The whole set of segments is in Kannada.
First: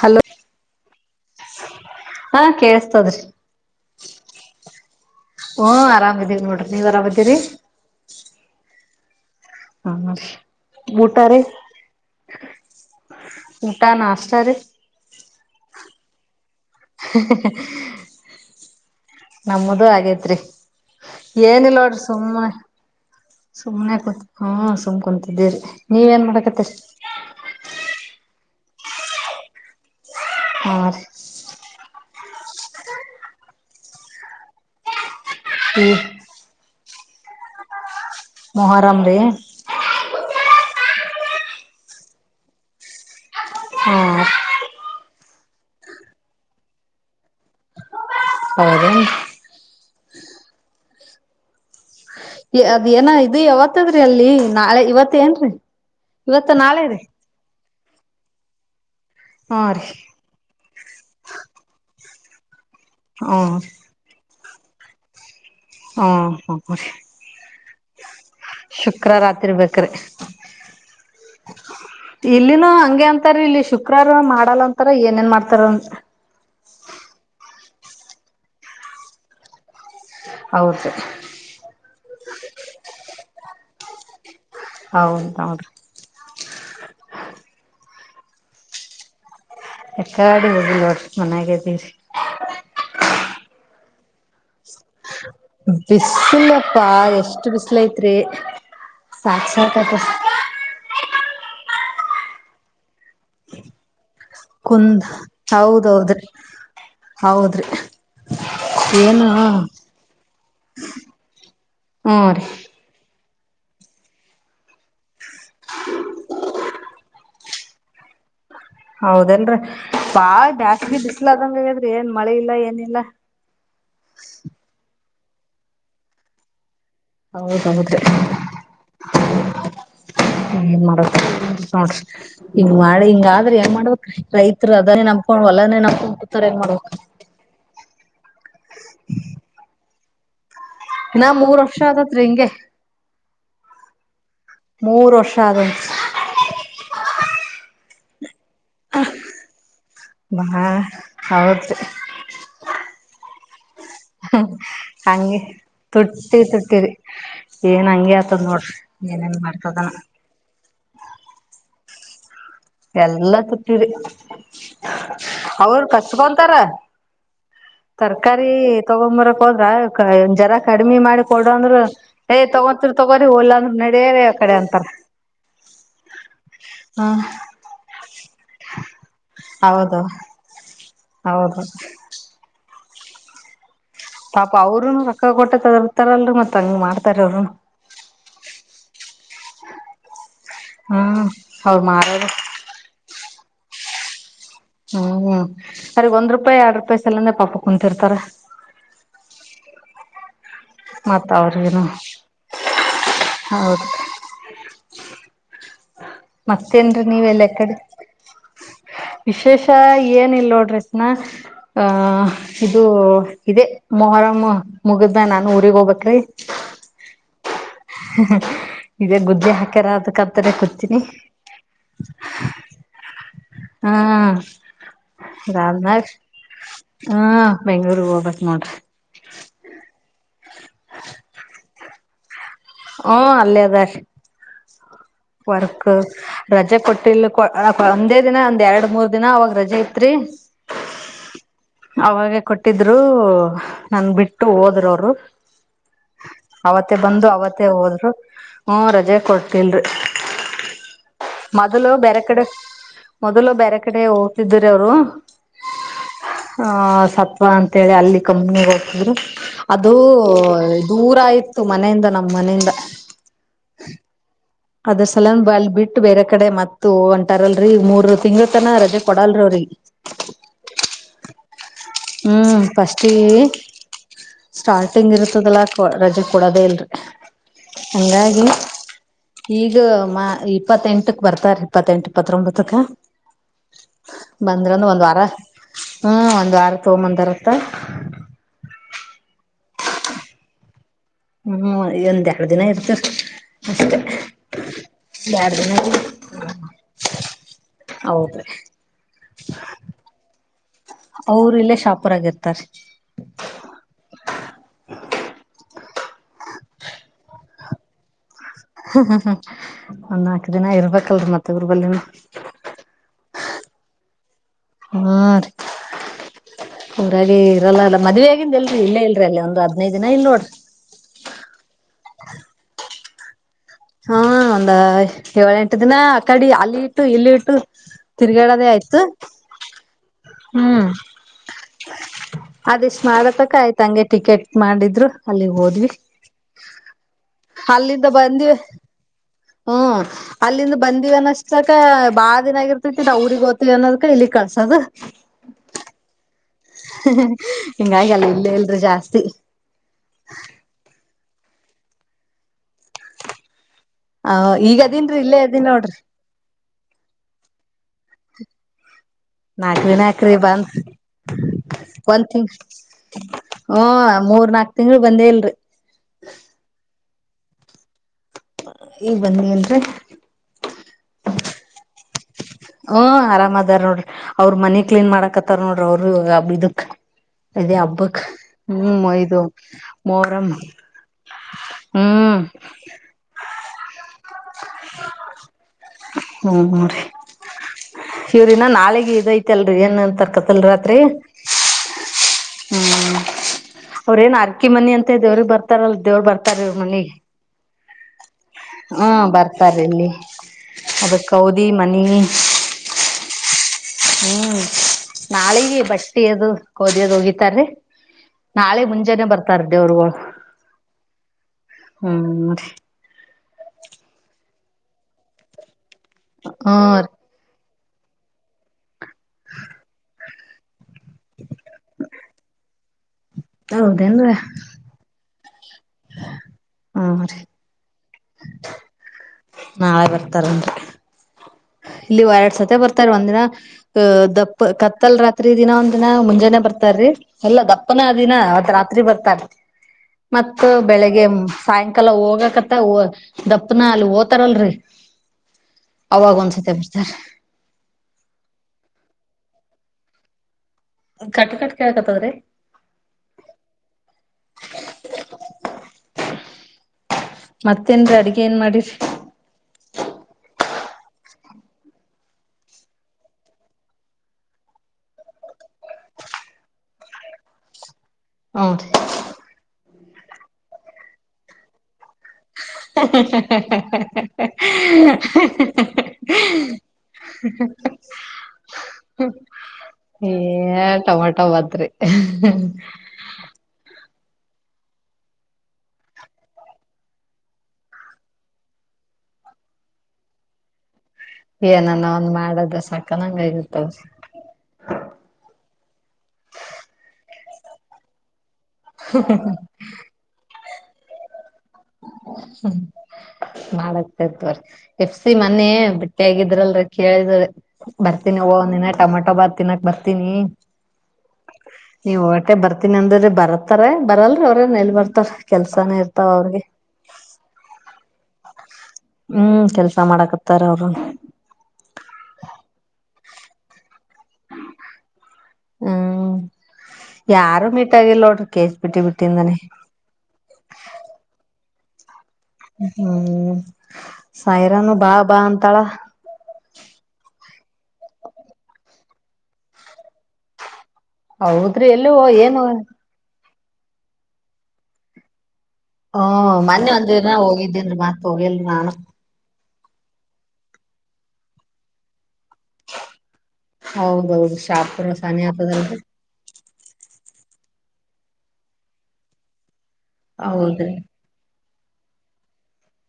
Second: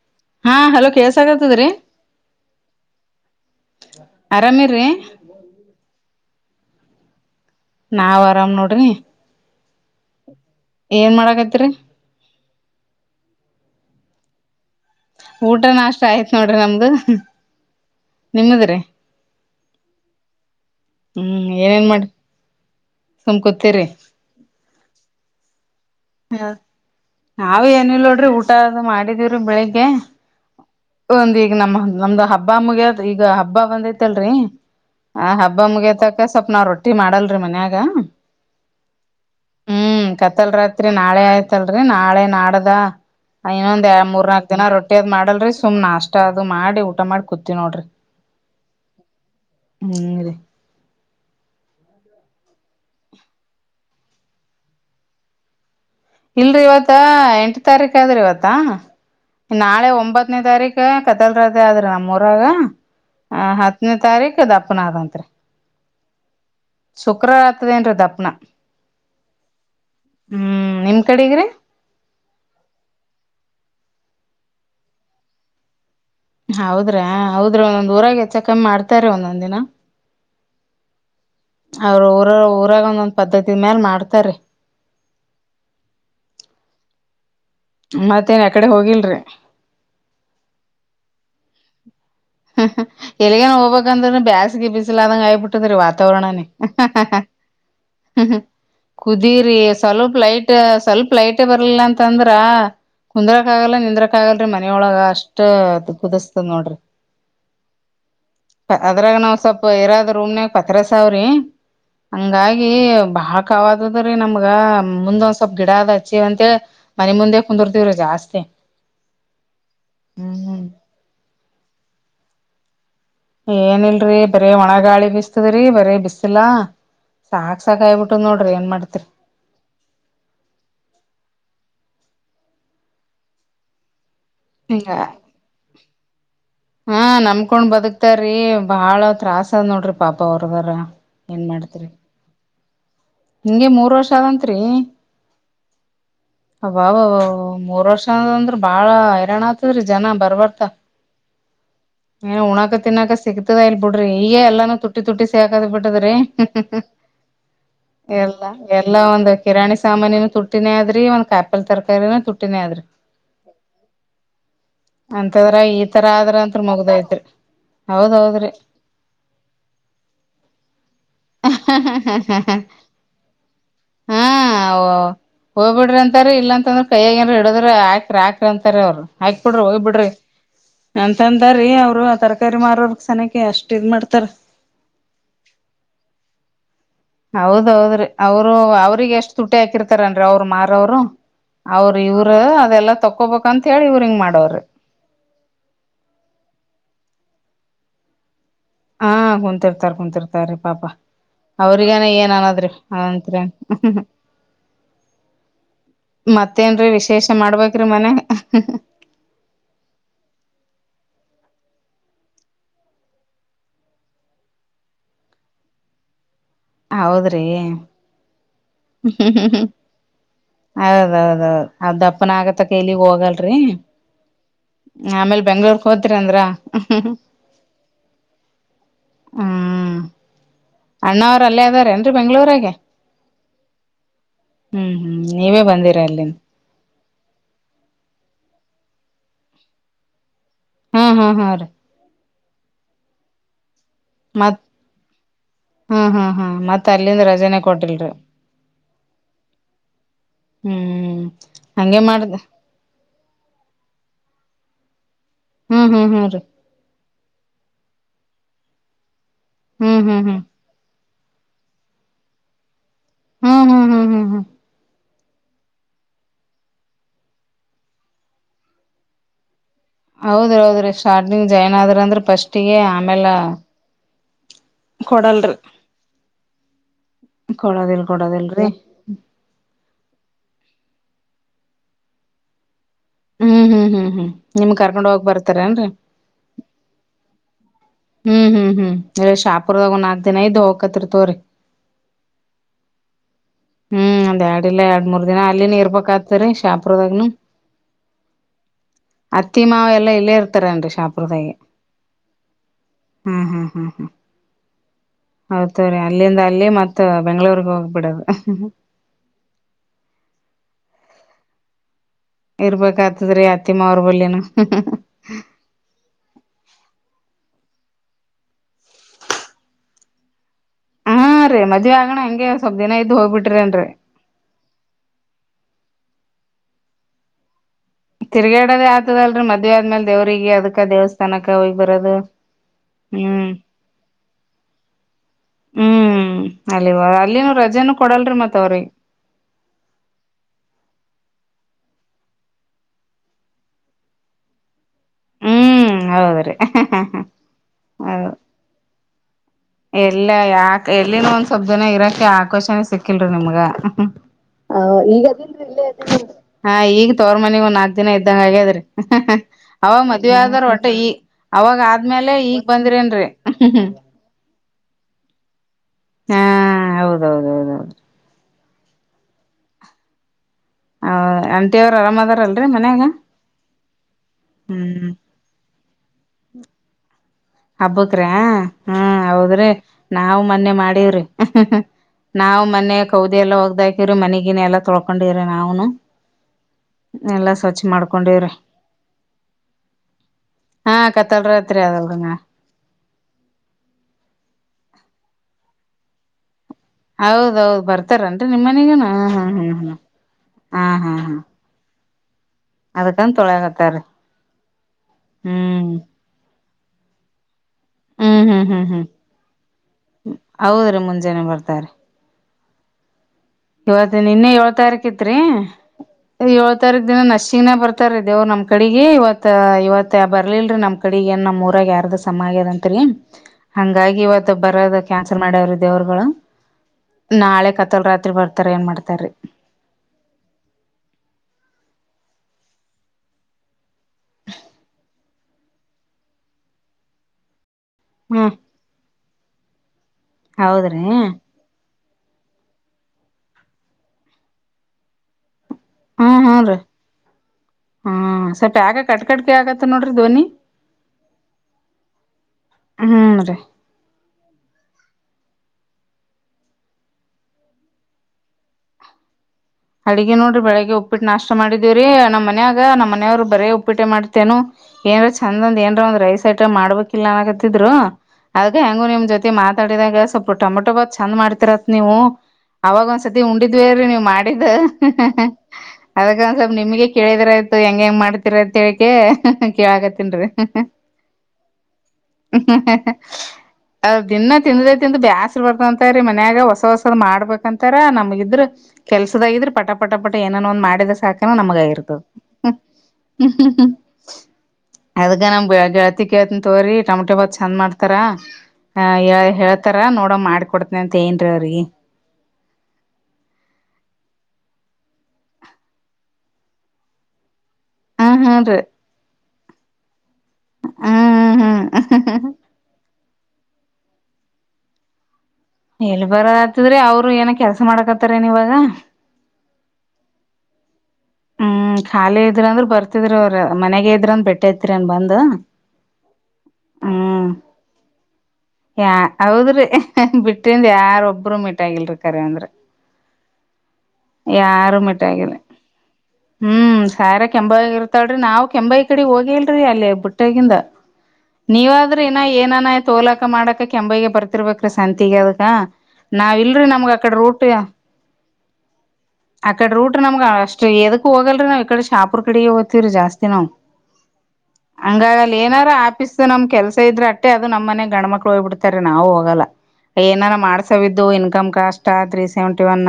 ಹಲೋ ಹಾ ಹಲೋ ಕೇಸ ಆಗತದ್ರಿ ಹಾ ಕೇಳಸ್ತದ್ರಿ ಆರಾಮಿರ್ರಿ ಹ್ಮ ಆರಾಮಿದೀವಿ ನೋಡ್ರಿ ನೀ ಅರಮದಿರಿ ನಾವ್ ಆರಾಮ್ ನೋಡ್ರಿ ಹ ಏನ್ ಊಟಾರಿ ಮಾಡಾಕತ್ರಿ ಟ ನಾಸ್ಟರಿ ಊಟ ನಾಷ್ಟ ಆಯ್ ನಿಮ್ಮದ್ರಿ ನಮ್ಮದೂ ಆಗೇತ್ರಿ ಹ್ಮ್ ಏನಿಲ್ಲ ಏನೇನ್ ನೋಡ್ರಿ ಮಾಡಿ ಸುಮ್ಮ್ ಸುಮ್ ಕೂತೀರಿ ಸುಮ್ಮ್ನೆ ಕುತ್ ಹ್ಮ ಸುಮ್ ಕುಂತ ಇದೇರಿ. ಹ ನಾವ ಏನಿಲ್ಲ ನೋಡ್ರಿ ಯು ಊಟ ಅದು ಮಾಡಿದೀವ್ರೀ ಬೆಳಿಗ್ಗೆ ಹಾ ರೀ ಒಂದ ಈಗ ನಮ್ಮ ನಮ್ದ ಹಬ್ಬ ಮುಗಿಯದ ಈಗ ಹಬ್ಬ ಬಂದೇತಿ ಅಲ್ರಿ. ಆ ಹಬ್ಬ ಈ ಮುಗತಕ್ಕ ಸ್ವಪ್ ರೊಟ್ಟ ಟಿ ಮಾಡಲ್ರರಿ ಮನ್ಯಾಗ ಮೊಹರಮರಿ. ತ್ರಿ ನಾಳೆ ಆಯ್ತಲ್ರಿ ನಾಳೆ ನಾಡದ ಇನ್ನೊಂದ್ ಹಾ ಮೂರ್ ನಾಲ್ಕ್ ದಿನ ರೊಟ್ಟಿ ಅದ ಮಾಡಲ್ರರಿ. ಸುಮ್ ನಾಷ್ಟ ಅದು ಮಾಡಿ ಊಟ ಮಾಡಿ ಕುೂತಿವಿ ನೋಡ್ರಿ. ಹೌದೇನ್ ಹ್ಮ್. ಅದ್ ಏನ ಇದು ಯಾವತ್ತದ್ರಿ ಅಲ್ಲಿ ನಾಳೆ ಇವತ್ತೆ ಏನ್ರೀ. ಇಲ್ರಿ ನಾಳೆ ಇವತ್ತ ರೀ ಎಂಟ ತಾರೀಕ ಆದ್ರ ಇವತ್ತಾ. ಹಾ ರೀ ನಾಳೆ ಒಂಬತ್ತನೇ ತಾರೀಕ ಕಥಲ್ರತೆ ಆದ್ರ ನಮ್ಮ್ ಉರಾಗ ಹ್ಮ ಹ ಹತ್ತನೇ ತಾರೀಕ ದಪ್ಪನ ಅದಾನ್ರಿ. ಹ್ನ. ಆತದೇನ್ರಿ ದಪ್ಪನ ಶುಕ್ರರಾತ್ರಿ ಬೇಕ್ರೀ ಹ್ಮ್ ನಿಮ್ ಕಡೆಗ್ರಿ ಇಲ್ಲಿನ ಹಂಗೆ ಅಂತಾರ ಇಲ್ಲಿ ಶುಕ್ರವರ ಮಾಡಲ್ಲ ಅಂತರ ಏನ ಏನ್ ಮಾಡ್ತಾರ. ಹೌದ್ರಾ ಹೌದ್ರಿ ಒಂದೊಂದ್ ಊರಾಗ ಹೆಚ್ಚ ಕಮ್ಮಿ ಮಾಡ್ತಾರ ಒಂದೊಂದ್ ದಿನ ಹೌದು. ಅವರು ಊರ ಊರಾಗ ಒಂದೊಂದ್ ಪದ್ದತಿ ಮ್ಯಾಲ ಮಾಡ್ತಾರೀ. ಹೌದ್ ಹೌದ್ರಿ. ಮತ್ತೇನ್ ಯಕಡೆ ಹೋಗಿಲ್ರಿ. ಯಾಕಡಿ ಹೋಗಿಲ್ಲ ನೋಡ್ರಿ ಮನ್ಯಾಗ ಇದೀವರಿ. ಹ್ಮ ಎಲ್ಲಿಗನ್ ಹೋಗ್ಬೇಕ ಅಂದ್ರ ಬೇಸ್ಗೆ ಬಿಸ ಆದಂಗ ಬಿಟ್ಟದರಿ ವಾತಾವರಣ ಬಿಸಿಲಪ್ಪಾ ಎಷ್ಟು ಬಿಸಿಲ ಐತ್ರಿ ಸಾಕ್ ಕುದಿರಿ ಸಾಕ್ ಆಯ್ತ ಸ್ವಲ್ಪ ಲೈಟ್ ಸ್ವಲ್ ಫ್ಲೈಟ್ ಬರ್ಲಿಲ್ಲ ಅಂತಂದ್ರ ಕುಂದ್ರಕ್ ಆಗಲ್ಲ ನಿಂದ್ರ ಆಗಲ್ರರಿ ಮನಿ ಓಳಗ ಕುಂದ್ ಅಷ್ಟ ಹೌದೌದ್ರಿ ಕುದಿಸ್ತದ ನೋಡ್ರಿ. ಹೌದ್ರಿ ಅದ್ರಾಗ ಏನು ನಾವ್ ಸ್ವಲ್ಪ ಇರದ್ ರೂಮ್ನಾಗ ಪತ್ರ ಅವ್ರಿ ಹ್ಮ ರೀ ಹಂಗಾಗಿ ಬಹಳ ಕಾವಾದದ್ರೀ ನಮ್ಗ ಮುಂದ್ ಒಂದ್ ಸ್ವಲ್ಪ್ ಗಿಡ ಆದ ಹಚ್ಚಿ ಅಂತೇಳ ಮನಿ ಮುಂದೆ ಕುಂದರ್ತವ್ರೀ ಜಾಸ್ತಿ. ಹೌದೇನ್ರೀ ಬಾಾಯ ಹ್ಮ್ ಬ್ಯಾಸ್ ಬಿಸ್ಲದಂಗ್ರ ಏನ್ ಮಳೆ ಇಲ್ಲ ಏನ ಇಿಲ್ಲ ಏನಿಲ್ರರಿ ಬರೀ ಒಣಗಾಳಿ ಬಿಸ್ತ ದೆ ರೀ ಬರ ಬಿಸಲಾ ಹೌದೌದ್ರನ್ ಮಾಡ ಹಂಗ ಮಾಡಿ ಹಿಂಗ ಆದ್ರೆ ನ್ ಮಾಡ್ಬೇಕ ರೈತರು ಹಿಂಗ ಅದನ್ನೇ ನಂಬಕೊಂಡ್ ಅಲ್ಲ ನಂಬಕೊಂಡು ಹಾ ನಮಕೊಂಡ್ ಬದುಕ್ತ್ರೀ ಬಾಳ ತ್ರಾಸ್ ಅದ್ ನೋಡ್ರಿ ಪಪರ ನಾ ಮೂರ್ ವರ್ಷ ಆದತ್ರಿ ಹಿಂಗೆ ಹಂಗೆ ಮೂರು ವರ್ಷ ಆದಂತ ಮೂರು ವರ್ಷ ಆಗಂ ಅಬ್ಬಾಬಾಬ ಮೂರ್ ವರ್ಷ ಆದ್ ಅಂದ್ರ ಬಾಳ ಹೈರಾಣ ಆತದ್ರೀ ಜನ ಬಾ ಬರ್ಬರ್ತಾ ಹೌದ್ರಿ ಎ ಉಣಕತ್ ತಿನಕ ಸಿಗ್ತದೆ ಬಿಡ್ರಿ ಈಗ ಎಲ್ಲಾನು ತುಟ್ಟಿ ತುಟ್ಟಿ ಹಂಗೆ ಸಕದ್ ಬಿಟ್ಟದ್ರಿ ತುಟ್ಟಿ ತುಟ್ಟಿರಿ ಏನ್ ಹಂಗೆ ಆತದ್ ಎಲ್ಲಾ ನೋಡ್ರಿ ಎಲ್ಲಾ ಒಂದ ಏನೇನ್ ಕಿರಾಣಿ ಮಾಡ್ತದನ ಸಾಮಾನಿನ ತುಟ್ಟಿನೇ ಆದ್ರಿ ಒಂದ್ ಕಾಪಲ್ ತರಕಾರಿ ತರೆ ಎಲ್ಲ ಸುತ್ತೀರಿ ಅಂತದ್ರಾಗ ಈ ಅವರು ಕ ತರ ಆದ್ರ ಕೊಂತಾರ ಅಂತ್ರ ಮುಗ್ದೈತ್ರಿ ಹೌದೌದ್ರಿ ತರಕಾರಿ ತಗೊಂಬರಕ್ ಹೋದ್ರ ಜರ ಕಡಿಮಿ ಮಾಡಿ ಕೊಡು ಅಂದ್ರ ಏಯ್ ತಗೊತ್ರ ತಗೋರಿ ಲ್ಲಂದ್ರ ಹಾ ನಡ್ಯರಿ ಆ ಕಡೆ ಅಂತಾರ ಹ ಆಯಾ ತಾರ ಅವ್ರರು ಆಯಕ್ ಬಿಡ್ರಿ ಹೋಗ್ ಬಿಡ್ರಿ ಹೌದು ಎಂತಂತ ಹೌದು ರೀ ಅವರು ತರಕಾರಿ ಮಾರ ಸನಕೆ ಅಷ್ಟು ಪಾಪ ಅವರುೂನು ರೊಕ್ಕ ಕೊಟ್ಟ ತರ್ತಾರಲ್ ರಿ ಮತ್ತ್ ಹಂಗ ಮಾಡ್ತಾರ ಅವರು. ತುಟ್ಟ ಹಾರ್ತಾರಂತ ಅವರು ಮಾರವರು ಅವ್ರ ಇವ್ರ ಅದೆಲ್ಲ ತಕೋಬೇಕ ಅಂತ ಹೇಳಿವ್ರಗ ಮಾಡೋರಿ ಸರಿ ಒಂದ್ ರೂಪಾಯಿ ಎರಡು ರೂಪಾಯಿ ಸಲಾನೇ ಪಾಪ ಕುಂತತಿರ್ತಾರ ಹಾ ಕುಂತಿರ್ತಾರ್ ಕುಂತಿರ್ತಾರ್ ತ ಪಾಪ ಮತ್ ಅವ್ರಿಗನು ಅವ್ರಿಗಾನ ಏನ್ ಅನ್ನದ್ರಿ ಅತ್ ಹೌದು ಮತ್ತೇನ್ ನೀವೆ ಎಲ್ಲ ಕಡೆ ವಿಶೇಷ ಏನಲ್ ನೋಡ್ರಿ ನ ಆಹ ಇದು ಇದೇ ಮೊಹರಂ ಮುಗಿದ್ನಾನು ಊರಿರಿಗೆ ಹೋಗ್ಬರಿ ಹೌದ್ರಿ ಇದೇ ಗುದ್ಲಿ ಹಾಕ್ಯಾರ ಅದಕ್ಕಂತಾನೇ ಕೂತೀನಿ ಹೌದೌದೌದು ಅ ದಪ್ಪನ ಆಗತ್ತ ಕಲಿ ಹೋಗಲ್ಲ ಹಾ ಆಮೇ ಬೆಂಗಳೂರ್ ಅದಾದ್ಮ್ಯಾಗ ಹರಿ ಹಾ ಬೆಂಗ್ಳೂರ್ಗ್ ಹೋಗ್ಬೇಕ್ ನೋಡ್ರಿ ಅಂದ್ರ ಅಲ್ಲೇ ಅದರ ಏನು ರಿ ಬೆಂಗಳೂರಗಿ ಹ್ಮ ಅಲ್ಲೇ ಅದಾರೆ ಹ್ಮ್ ಹ್ಮ್ ನೀವೇ ವರ್ಕ್ ಬಂದಿರ ಅಲ್ಲಿಂದ ರಜೆ ಕೊಟ್ಟಿಲ್ ಒಂದೇ ದಿನ ಒಂದ್ ಎರಡು ಮೂರ್ ದಿನ ಅವಾಗ ರಜೆ ಐತ್ರಿ ಹಾ ಹಾ ಹಾ ರೀ ಅವಾಗ ಕೊಟ್ಟಿದ್ರು ನನ್ ಬಿಟ್ಟು ಮತ್ ಹೋದ್ರ ಅವರು ಹಾ ಹಾ ಹಾ ಮತ್ ಅವತ್ತೇ ಅಲ್ಲಿಂದ ಬಂದು ರಜೆನೆ ಅವತ್ತೇ ಹೋದ್ರು ಕೊಟ್ಟಿಲ್ರಿ ಹ್ಮ ರಜೆ ಕೊಡ್ತಿಲ್ರಿ ಹ್ಮ್ ಮೊದಲು ಹಂಗೆ ಬೇರೆ ಮಾಡ್ದ ಕಡೆ ಮೊದಲು ಬೇರೆ ಕಡೆ ಹೊತಿದ್ದ ಇದರ ಅವರು ಹ್ಮ್ ಹ್ಮ್ ಹ್ಮ್ ರೀ ಅಪ್ಪ ಅಂತೇಳಿ ಅಲ್ಲಿ ಕಮ್ಮನಿ ಹೋಗ್ತಿದ್ರು ಅದು ಹ್ಮ್ ಹ್ಮ್ ಹ್ಮ್ ದೂರ ಇತ್ತು ಮನೆಯಿಂದ ನಮ್ಮ ಮನೆಯಿಂದ ಹ್ಮ್ ಹ್ಮ್ ಹ್ಮ್ ಹ್ಮ್ ಹ್ಮ್ ಅದ್ರ ಸಲಂದ ಅಲ್ ಬಿಟ್ಟು ಬೇರೆ ಕಡೆ ಮತ್ ಒಂಟಾರಲ್ರರಿ ಮೂರ್ ತಿಂಗಳ ತನ ರಜೆ ಕೊಡಲ್ರವ್ರಿ ಹೌದ್ರ ಹೌದ್ರೀ ಸ್ಟಾರ್ಟಿಂಗ್ ಜೈನ್ ಹ್ಮ್ ಫಸ್ಟಿ ಸ್ಟಾರ್ಟಿಂಗ್ ಕೊಡಲ್ರಿ ಇರ್ತದಲ್ಲಾ ರಜೆ ಕೊಡದೇ ಇಲ್ರಿ ಕೊಡೋದಿಲ್ ಹಂಗಾಗಿ ಕೊಡೋದಿಲ್ರರಿ ಈಗ ಮಾ ಈ ಇಪ್ಪತ್ತೆಂಟಕ್ ಬರ್ತಾರ ಇಪ್ಪತ್ತೆಂಟು ಇಪ್ಪತ್ತೊಂಬತ್ತಕ ಹ್ಮ್ ಹ್ಮ್ ಹ್ಮ್ ಹ್ಮ್ ನಿಮ್ ಕರ್ಕೊಂಡ್ ಹೋಗ ಬರ್ತಾರೇನ್ರರಿ ಅದರತ ಹ್ಮ್ ಹ್ಮ್ ಹ್ಮ್ ಇ ಶಾಪುರ್ದಾಗ ಒಂದು ನಾಲ್ಕ್ ದಿನ ಇದ್ದು ಹೋಗಕತಿರ್ತ ಹ್ಮ್ ಇಂದ ಎರಡು ದಿನ ಇರ್ತ ಹ್ಮ್ ಅ್ ಎರಡ್ ಇಲ್ಲ ಎರಡ್ ಮೂರ್ ದಿನ ಅಲ್ಲಿನ ಇರ್ಬೇಕಕ್ ಆತರಿ ಶಾಪುರದಾಗನು ಹೌದ್ರಿ ಅತ್ತಿ ಮಾವ ಎಲ್ಲಾ ಇಲ್ಲೇ ಇರ್ತಾರನ್ರಿ ಶಾಪುರದಾಗೆ ಅವರು ಇಲ್ಲೇ ಶಾಪುರ್ ಆಗಿರ್ತಾರ ಹ್ಮ್ ಹ್ಮ್ ಹ್ಮ್ ಹ್ಮ್ ಹೌದ ತೋರಿ ಅಲ್ಲಿಂದ ಅಲ್ಲಿ ಮ ಬೆಂಗ್ಳೂರಲ್ಲಿ ಗೆ ಹೋಗ್ಬಿಡದು ಒಂದು ನಾಲ್ಕುಕ ದಿನ ಇರ್ಬೇಕಲ್ ಮತ್ತ ತೊರ ಬಲೆನು ಇರ್ಬೇಕ ಆತದ್ರೀ ಆತ್ತಿಮ್ಮ ಅವ್ರ ಬಳ್ಳನು ಹಾ ರೀ ಇಲ್ಲ ಮದ್ವೆಗಂದ ಇಲ್ರಿ ಇಲ್ಲ ಇಲ್ರಿ ಅಲ್ಲ ಒಂದ ಹದನೈದು ದಿನ ಇಲ್ ನೋಡ್ರಿ ಹಡ್ ಹಾ ಒಂದ ಏಳ ಎಂಟು ಅನ್ನ ಆ ಕಡೆ ಅಲ್ಲಿ ಇಟ್ಟು ಇಲ್ಲಿ ಇಟ್ಟು ತಿರ್ಗಾಡೋದೇ ತಿರ್ಗಾಡದೇ ಆಯ್ತು ಆತದಲ್ರರಿ ಮದ್ವೆ ಆದ್ಮೇಲೆ ದೇವ್ರರಿಗೆ ಅದಕ್ಕ ಹ್ಮ್ ದೇವಸ್ಥಾನಕ್ಕ ಹೋಗ್ ಬರದು ಅದಿಷ್ಟ್ ಹ್ಮ್ ಮಾಡತಕ್ಕ ಆಯ್ತ ಹಂಗೆ ಟಿಕೆಟ್ ಮಾಡಿದ್ರು ಅಲ್ಲಿಗ್ ಹೋದ್ವಿ ಹ್ಮ್ ಅಲ್ಲಿ ಅಲ್ಲಿನ ರಜೆನೂ ಕೊಡಲ್ರಿ ಮತ್ತವ ಹ್ಮ ಅಲ್ಲಿಂದ ಬಂದಿವನಷ್ಟ ಕ ಬಾಳ ದಿನ ಆಗಿರ್ತೈತಿ ಅವ್ರಿಗೆ ಗೊತ್ತಿಲ್ಲ ಅನ್ನೋದ್ ಇಲ್ಲಿಗ್ ಕಳ್ಸದ ಹ್ಮ್ ಹೌದು ಹಿಂಗಲ್ಲ ಇಲ್ಲೇ ಇಲ್ರಿ ಜಾಸ್ತಿ ಎಲ್ಲ ಯಾಕ ಎಲ್ಲಿನ ಒಂದ್ ಸ್ವಪ್ ಜನ ಇರಕೆ ಆಕೋಶನೇ ಸಿಕ್ಕಿಲ್ರಿ ನಿಮ್ಗ ಆ ಈಗ ಅದನ್ರಿ ಇಲ್ಲೇ ಈದನ್ ಅದೀನ್ ನೋಡ್ರಿ ಹ ಈಗ ತೋರ್ ಮನಿಗ್ ಒಂದ್ ನ ದಿನ ಇದಂಗ ಹಾಗ್ಯಾದ್ರಿ ನಾಕ್ ಅವಾಗ ದಿನ ಮದ್ವೆ ಆಕ್ರಿ ಆದ್ರ ಬಂದ್ ಹೊಟ್ಟೆ ಈ ಅವಾಗ ಒಂದ್ ಆದ್ಮೇಲೆ ತಿಂಗ್ ಈಗ್ ಬಂದಿರೇನ್ರರಿ ತಿಂಗಳು ಬಂದೇ ಇಲ್ರಿ ಹಾ ಹೌದು ಹೌದೌದೌದು ಈ ಬನ್ನಿನ್ರರಿ ಹ ಆಂಟಿ ಅವರು ಆರಾಮ್ ಅದಾರಲ್ ಹ್ಮ ಆರಾಮ್ ಅದಾರ ನೋಡ್ರಿ ಅವ್ರರು ಮನಿ ಕ್ಲೀನ್ ಹ್ಮ್ ಮಾಡಕತ್ತಾರ ನೋಡ್ರಿ ಅವರು ಅ ದುಃ ಹಬ್ಬಕ್ರ ಹ್ಮ ಇದು ಹೌದ್ರಿ ನಾವವು್ ಮೋರಂ ಮೊನ್ನೆ ಮಾಡೀವ್ರಿ ಹ್ಮ್ ನಾವವು್ ಮೊನ್ನೆ ಕೌದಿ ಎಲ್ಲ ಹೋಗ್ದಾಕವ್ರಿ ಮನಗ್ ಈಗಿನ ಎಲ್ಲ ತೊಳ್ಕೊಂಡವ್ರೆ ನಾವನು ಹ್ಮ್ ನೋಡ್ರಿ ಎಲ್ಲಾ ಸ್ವಚ್ ಇವ್ರ ಮಾಡ್ಕೊಂಡವ್ರಿ ಇನ್ನ ನಾಳೆಗೆ ಇದಐತಲ್ರರಿ ಏನ್ ಅಂತಾರ ಕತ್ತಲ್ ಹಾ ರಾತ್ರಿ ಕತ್ತಲ್ರತ್ರಿ ಅದಲ್ ಹ್ಮ್ಮ್. ಹ್ಮ್ ಅವ್ರೇಏನ್ ಆರ್ಕಿ ಮನಿ ಅಂತ ದೇವ್ರಿಗೆಗ್ ಬರ್ತಾರಲ್ ದೇವ್ರ ಬರ್ತಾರವ ಹೌದೌದು್ ಬರ್ತ ರ ಹ್ಮ ಬರ್ತಾರ ಇಲ್ಲಿ ಅದಕ್ ೌದಿ ಮನಿ ಅದಕ್ಕಾ ತೊಳಗತ್ತೆ ಹ್ಮ್ ನಾಳೆಗೆ ಬಟ್ಟಿ ಅದು ಕೋದಿಯದ ಹೋಗಿತಾರೀ ಹ್ಮ್ ಹ್ಮ್ ನಾಳೆ ಹ್ಮ್ ಹ್ಮ್ ಮುಂಜಾನೆ ಬರ್ತಾರ ದೇವ್ರಗಳು ಹೌದ್ರೀ ಮುಂಜಾನೆ ಬರ್ತಿ ಹ್ಮ್ ನಿನ್ನೆ ಏಳ್ ತಾರೀಕ ಇತ್ರಿ ಏಳಳ್ ಹ್ಮ ತಾರೀಕ ದಿನ ನಶಿನ ಬರ್ತ ಹತಾರೀ ದೇವ್ ನಮ್ ಕಡೆಗೆ ಇವತ್ ಇವತ್ ಯ ಬರ್ಲಲ್ರಿ ನಮ್ ಕಡೆಗ ಏನ್ ನಮ್ ಊರಾಗ ಯಾರ್ದ ಸಮ ಆ್ಯದಂತರಿ ಹಂಗಾಗಿ ಹೌದೇನ್ರ ಇವತ್ತು ಬರದ ಕ ಮಾಡ್ರ ದೇವರುಗಳು ಹಾ ರೀ ನಾಳೆ ಕತ್ತಲ್ ರಾತ್ರಿ ಬ ನಾಳೆ ಬರ್ತಾರನ್ರಿ ಇಲ್ಲಿ ವಾಡ್ಸತಿ ಬರ್ತಾರ ಒಂದ್ಿನ ಅಹ್ ದಪ್ಪ ಕತ್ತಲ್ ರಾತ್ರಿ ದಿನ ಒಂದ ದಿನ ಮುಂಜಾನೆ ಬರ್ತಾರೀ ಎಲ್ಲಾ ದಪ್ಪ ಹಪ್ಪನ ದಿನ ಹ್ಮ್ ಅವತ್ ರಾತ್ರಿ ಬರ್ತಾರೆ ಮತ್ತ ಹೌದ್ರಿ ಬೆಳಿಗ್ಗೆ ಹ್ಮ್ ಸಾಯಂಕ ಹಕಲ್ಲ ಹೋಗಕತ್ತ ದಪ್ಪನ ಅಲ್ಲಿ ಓತಾರಲ್ರಿ ಅವಾಗ ಒಂದ ಹ್ಮ ಸ್ಗ ಕಟ್ ಕಟ್ ಆಗತ್ತ ನೋಡ್ರ ಧ್ನಿ ಕಟ್ ಕಟ್ ಕಳ್ಕತ್ತದ್ರಿ ಹ್ಮ್ ರೀ ಮತ್ತೇನ್ೀ ಅಡ್ಗೆ ಏನ್ ಮಾಡಿರಿರಿ ಅಡ್ಗೆ ನೋಡ್ರಿ ಬೆಳಿಗ್ಗೆ ಉಪ್ಪಿಟ್ಟ ನಾಷ್ಟ ಮಾಡಿದಿವವ್ರೀ ನಮ್ ಮನ್ಯಾಗ ನಮ್ಮ್ನೆಯವ್ರು ಬರೇ ಉಪ್ಪಿಟ್ಟೆ ಮಾಡ್ತೇನು ಏನ್ರ ಚಂದ ಏನ್ರ ಒಂದ್ ರೈಸ್ ಐಟಮ್ ಮಾಡ್ಬೇಕಕ್ಿಲ್ಲ ಅನಕತ್ತಿದ್ರು ಅ ಹೂನ್ರಿ ಅಂಗೋನಮ್ ಜೊತೆ ಮಾತಾಡ ಇದಾಗ ಸ್ವಲ್ಪ ಟಮೆಟೊ ಬಾತ್ ಚಂದ್ ಮಾಡ್ತಿರ ನೀವು ಅವಾಗ ಒಂದ್ಸತಿ ಉಂಡಿದ್ ಬೇ್ರಿ ನೀವು ಮಾಡಿ ಅದಕ್ಕ ಒಂದ್ ಸ್ವಲ್ಪ ನಿಮಗೆ ಕೇಳಿದಿರ ಆಯ್ತು ಹೆಂಗ ಹೆಂಗ ಮಾಡ್ತಿರ ಅಂತಿಕ ಕೇಳಾಕತ್ತನ್ರಿ ಏ ಟೊಮಾಟೊ ಬಾತ್ರಿ ಅದ ದಿನ ತಿಂದದೇ ತಿಂದು ಬ್ಯಾಸ್ರ ಬರ್ದಂತೀ ಮನ್ಯಾಗ ಹೊಸ ಹೊಸದ್ ಮಾಡ್ಬೇಕಂತಾರ ನಮ್ಗಿದ್ರ ಕೆಲ್ಸದಾಗಿದ್ರೆ ಪಟ ಪಟ ಪಟ ಏನೋ ಒಂದು ಮಾಡಿದಿದೆ ಹಕ ನಮ್ಗ ಏನನ ಆಗಿರ್ತದೆ ಒಂದ್ ಮಾಡದ ಸಾಕನಂಗ ಆಗಿರ್ತವ್ರಿ ಅದಕ್ಕೆ ನ ಗತಿತ ತೋರಿ ಟೊಮಟೊ ಪ ಚಂದ ಮಾಡ್ತಾರ ಹ ಹೇಳ್ತಾರ ನೋಡ ಮಾಡ್ಕೊಡ್ತ ನಏ ಹ್ಮ ಬಾಳ ತ್ವರ ಎಫ್ಸ ಮನೇ ಬಿಟ್ಟಿ ಆಾಗಿದ್ರಲ್ರ ಕೇಳಿದ್ರ ಹ ಬರ್ತೀನಿ ಒ ಒಂದ ಹನ್ರಿ ದಿನ ಟೊಮೆಟೊ ಬಾರ್ತಿನಾಕ್ ಬರ್ತೀನಿ ಹ್ಮ್ ಹ್ಮ್ ನೀವ ಹೊಟೆ ಬರ್ತೀನಿ ಅಂದ್ರೆ ಬರತ್ ಬರ್ತಾರ ಬರಲ್ರಿ ಅವ್ರೇನ್ ಎಲ್ಲಿ ಬರ್ತಾರ ಕೆಲ್ಸಾನೇ ಇರ್ತಾವ ಅವ್ರಿಗೆ ಇ್ರೆ ಅವ್ರು ಏನೋ ಕೆಲಸ ಮಾಡಕತ್ತಾರೆ ನೀವಾಗ ಹ್ಮ್ ಕೆಲ್ಸ ಮಾಡಕತ್ತಾರ ಅವರು ಹ್ಮ್ ಖಾಲಿ ಇದ್ರಂದ್ರ ಬರ್ತ ಅವ್ರ ಮನೆಗೆ ಇದ್ರಂದ ಬಿಟ್ಟೈತ್ರಿ ಅನ್ ಬಂದ ಹ್ಮ್ ಹ್ಮ್ ಯಾರು ಮೀಟ್ ಆಗಿಲ್ ನೋಡ್ರಿ ಕೇಸ್ ಬಿಟ್ಟಿ ಯ ಬಿಟ್ಟಿಂದನೇ ಹೌದ್ರಿ ಬಿಟ್ಟಿಂದ ಯಾರ ಒಬ್ರು ಬಿಟ್ಟ ಲ್ ಹ್ಮ್ ಸಾಯಿರನು ಯಾರು ಬಾ ಬಾ ಮೀಟಾಗಿಲ್ಲ ಅಂತಾಳ ಹ್ಮ್ ಸಾರ ಕೆಂಬ ಇರ್ತಾಳ್ರಿ ನಾವ್ ಕೆಂಬ ಕಡೆ ಹೋಗಿಲ್ರಿ ಅಲ್ಲೇ ಬುಟ್ಟಗಿಂದ ಹೌದ್ರಿ ನೀವ ಎಲ್ಲಿ ಆದ್ರೆ ಇನ ಏನು ಏನಾನ ತೋಲಕ್ ಪಕ್ಕ ಮಾಡಕಕ್ಕೆ ಎಂಬೈಗೆ ಬರ್ತಿರ್ಬೇಕು ರೀ ಸಂತಿಗೆ ಅದು ಹ್ಮ ಮೊನ್ನೆ ಒಂದನ ಹೋಗಿದ್ದೀನ್ರಿ ಮತ್ ಹೋಗಿಲ್ರಿ ನಾನು ಆ ಕಡೆ ರೂಟ್ ನಮ್ಗೆ ಅಷ್ಟ ಏದಕ್ ಹೋಗಲ್ರಿ ನಾವ್ ಕಡೆ ಶಾಪ್ ರ್ ಕಡೆಗೆ ಹೋಗ್ತವಿ ಜಾಸ್ತಿ ನಾವವು ಹೌದೌದು ಶಾಪುರ ಹಂಗ ಸಾನಿ ಅಲ್ಲಿ ಏನಾರ ಆತದಲ್ರಿ ಆಪಿಸತ ನಮ ಕೆಲ್ಸ ಇದ್ರೆ ಅಷ್ಟೆ ಅದು ನಮ್ಮ ಮನೆ ಗಂಡ ಮಕ್ಳು ಹೋಗ್ಬ ಬಿಡ್ತಾರೆ ನಾವು ಹೋಗಲ್ಲ ಏನಾನ ಹೌದ್ರಿ ಮಾಡ್ಸವಿದ್ದು ಇನ್ಕಮ್ ರಾಷ್ಟ್ರ ತ್ರೀ ಸೆವೆಂಟಿ ಒನ್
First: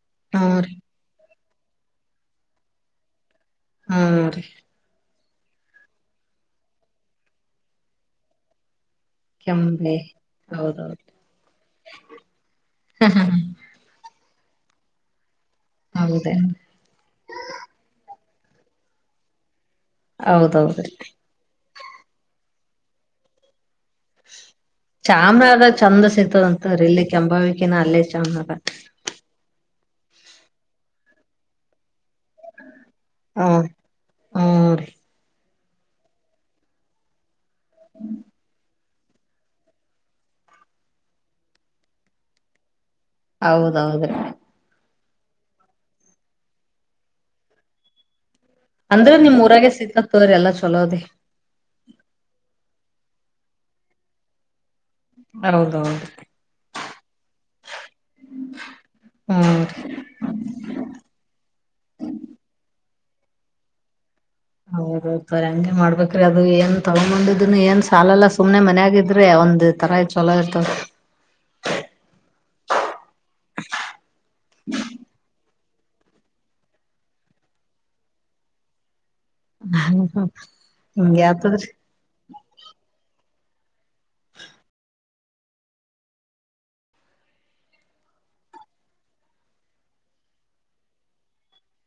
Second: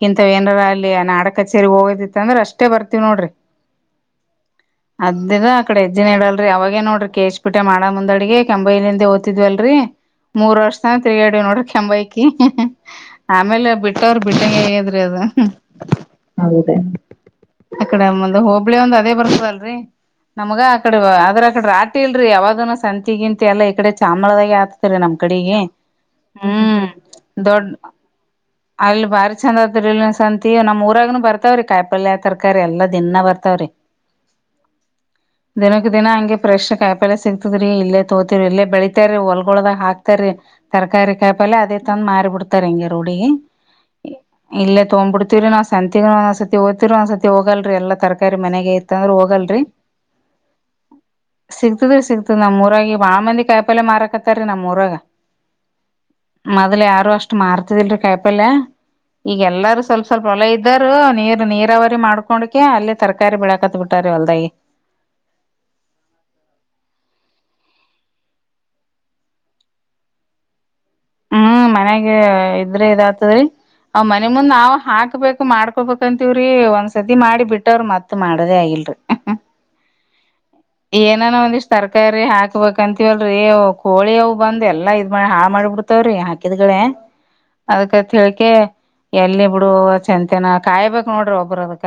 ಕಿಂತ ಹ್ಞೂ ಏನಾರ ರೀ ಅಲ್ಲಿ ನಾಡಕ ಸರಿ ಹೋ ಅಂದ್ರೆ ಅಷ್ಟೇ ಬರ್ತೀವಿ ನೋಡ್ರಿ ಹ್ಮ್ ರೀ ಅದ್ದ ಅಕಡೆ ಎಜ್ಜಿನ ಇ ಹೇಳಡಲ್ರಿ ಅವಾಗೇ ನೋಡ್ರಿ ಕೇಶ್ ಪೀಟೆ ಮಾಡ ಮುಂದ್ಡಗೆ ಕಂಬೈಿಂದ ಓ್ತಿದ್ವಲ್ರರಿ ಕೆಂಬೆ ಮೂರ್ ವರ್ಷ ತಾನ ಹೌದೌದು ತಿರುಗಾಡ ನೋಡ್ರಿ ಕೆಂಬೈಕಿ ಆಮೇಲೆ ಬಿಟ್ಟೋರ್ ಬಿಟ್ಟಂಗ ಹೇಗಿದ್ರಿ ಅದು ಹೌದೇ ಅಕಡೆ ಮುಂದ ಹೋಬಳಿ ಒಂದ್ ಅದೇ ಬರ್ತದಲ್ರರಿ ನಮ್ಗ ಹೌದೌದ್ರಿ ಆಕಡೆ ಆದ್ರ ಆಕಡೆ ರಾಟಿ ಇಲ್ರರಿ ಯಾವದ ಸಂತಿಗಿಂತಂತೆ ಎಲ್ಲಾ ಈಡೆ ಶಾಮಳದಾಗೆ ಆತತರಿ ನಮ್ ಕಡೆಗೆ ಚಾಮರಾಜ ಚಂದ ಹ್ಮ್ ಸಿಗ್ತದಂತರಿ ಇಲ್ಲಿ ದೊಡ್ಡ ಕೆಂಬಾವಿಕಿನ ಅಲ್ಲೇ ಚಾಮರಾಜ ಅಲ್ಲಿ ಬಾರಿ ಚಂದ ಸಂತತಿ ನಮ್ಮ ಊರಾಗನು ಬರ್ತ ಕಾಯ ಪಲ್ಯ ತರಕಾರಿ ಎಲ್ಲಾ ದಿಿನಾ ಹ್ಮ ಬರ್ತಾವ್ರಿ ಹ್ಮ್ ರೀ ದಿನಕ್ಕ ದಿನ ಹಂಗೆಫ್ರೆ್ ಕಾಯಿಪಳೆ ಸಿ ೀ ಇಲ್ಲ ತೋತಿರ ಇಲ್ಲ ಬೆಳಿ ಹೊಲ್ಗೊಳದಾಗ ಹಾಕ್ತಾರಿೀ ತರಕಾರಿ ಕಾಯಿಪಿ ಅದೇ ತಂದ್ ಮಾರಿಬ ಬಿಡ್ತಾರ ಹಂಗಿ ರೋಡ ಹೌದೌದ್ರಿ ಇಲ್ಲದ ತಗೊ್ಬ ಬಿಡ್ೀರಿ ನಾ ಸಂತ ಸತಿ ಹಓದತಿರರು ಆ್ ಸತಿ ಹೋಗಲ್ರಿ ಎಲ್ಲ ತರಕ ಮನೆಗೆ ಇತ್ತ ಅಂದ್ರ ಅಂದ್ರೆ ನಿಮ್ ಹೋಗಲ್ರಿ ಊರಾಗೆ ಸಿಗ್ತತ್ ತೋರಿ ಎಲ್ಲಾ ಚಲೋದೆ ಸಿಗ್ತದಿ ಸಿಗ್ತದ ನಮ್ರಾಗಿ ಬಾ್ಂದ ಕಾಯಲೆ ಮಾರಕತ್ತ ರೀ ನಮ್ ಮುರಗ ಹೌದೌದು ಮೊದಲ ಯಾರ ಷ್ಟ ಮಾರ್ತಿದಿಲ್ರರಿ ಕಾಯಿಪಲ್ಯ ಈಗ ಹ್ಮ್ ಎಲ್ಲಾರೂ ಸ್ವಲ್ಪ ಸ್ವಲ್ಪ ಹೊಲ ಇದ್ದರು ನೀರ್ ನೀರಾವರಿ ಮಾಡ್ಕೊಂಡಕ ಅಲ್ಲಿ ತರಕಾರಿ ಬೆಳಾಕತ್ ಬಿಟ್ಟಾರೆ ಹೌದೌ ತ ಹಂಗೆ ಮಾಡ್ಬೇಕ್ರಿ ಅದು ಏನ್ ತಗೊಂಡಿದ ಇದನ್ನು ಏನ್ ಸಾಲಲ್ಲ ಸುಮ್ನೆ ಮನ್ೆಯಾಗಿದ್ರೆ ಒಂದ್ ತರ ಇ ಚಲೋ ಇರ್ತವ ಹ್ಮ್ ಮನೆಗೆ ಇದ್ರೆ ಇದಾ ಸರಿ ಅವ್ ಮನೆ ಮುಂದ್ ನಾವ್ ಹಾಕ್ಬೇಕು ಮಾಡ್ಕೊ ಕೊಬಂತೀವ್ರಿ ಒಂದ್ ಸರ್ತಿ ಮಾಡಿ ಬಿಟ್ಟವ್ರ ಮತ್ ಮಾಡೋದೇ ಆಗಿಲ್ರರಿ ಹಿಂಗೆ ಏನಾನ ಒಂದಿಷ್ಟ್ ಆತದ್ರಿ ತರಕಾರಿ ಹಾಕ್ಬೇಕಂತೀವಲ್ ೀ ಕೋಳಿ ಅವು್ ಬಂದ ಎಲ್ಲಾ ಇದ್ ಮಾಡಿ ಹಾಳ ಮಾಡ್ಬಿಡ್ ಹತವ್ರಿ ಹಾಕಿದ್ಗಳೇ ಅದ್ ತಿಳಕ ಎಲ್ಲಿ ಬಿಡು ಚಂತನ ಕಾಯಬೇಕಕ್ ನೋಡ್ರಿ ಒಬ್ರ ಅದ್ಕ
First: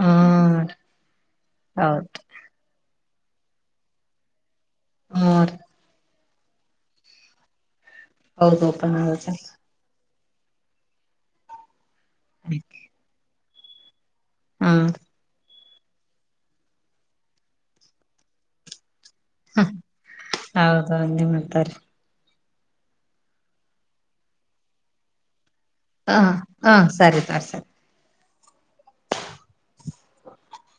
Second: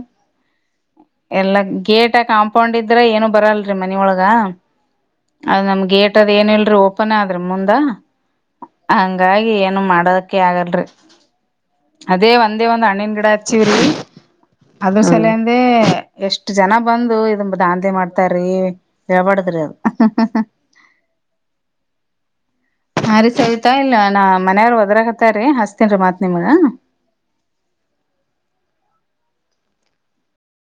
ಹ್ಮ್ ಎಲ್ಲ ಹೌದು ಗೇಟ್ ಕಾಂಪೌಂಡ್ ಇದ ್ರ ಏನು ಬರಲ್ರರಿ ಮನ ಒಳಗ ಹ್ಮ್ ರೀ ಅದು ನಮ್ಗೆ ಮದ್ ಏನ ಇಲ್ರರಿ ಓಪನ್ ಆದ್ರ ಮುಂದಾ ಹೌದು ಓಪನ್ ಹೌದ ಹಂಗಾಗಿ ಏನು ಮಾಡದ ಕೇ ಆಗಲ್ ಅದೇ ಒಂದೇ ಒಂದ್ ಹಣ್ಣಿನ ಗಿಡ ಆಯ್ತ ಚಿರಿ ಹ್ಮ್ ಅದು ಸಲ ಅೇ ಎಷ್ಟ್ ಜನ ಬಂದು ಇದ ದಾಂತೆ ಮಾಡ್ತಾರಿೀ ಯಾಪಾಡ್ತರದು ಹೌದು ಅೇ ಮಾಡ್ತಾರೆ ಹ ರೀ ಸವಿತಾ ಇಲ್ಲ ನಾ ಮನೆಯವಾರ್ ಒದ್ರ ಹತ್ತಾರೀ ಹ ಹ ಹಾ ಸರಿ ತರ್ಸರಿ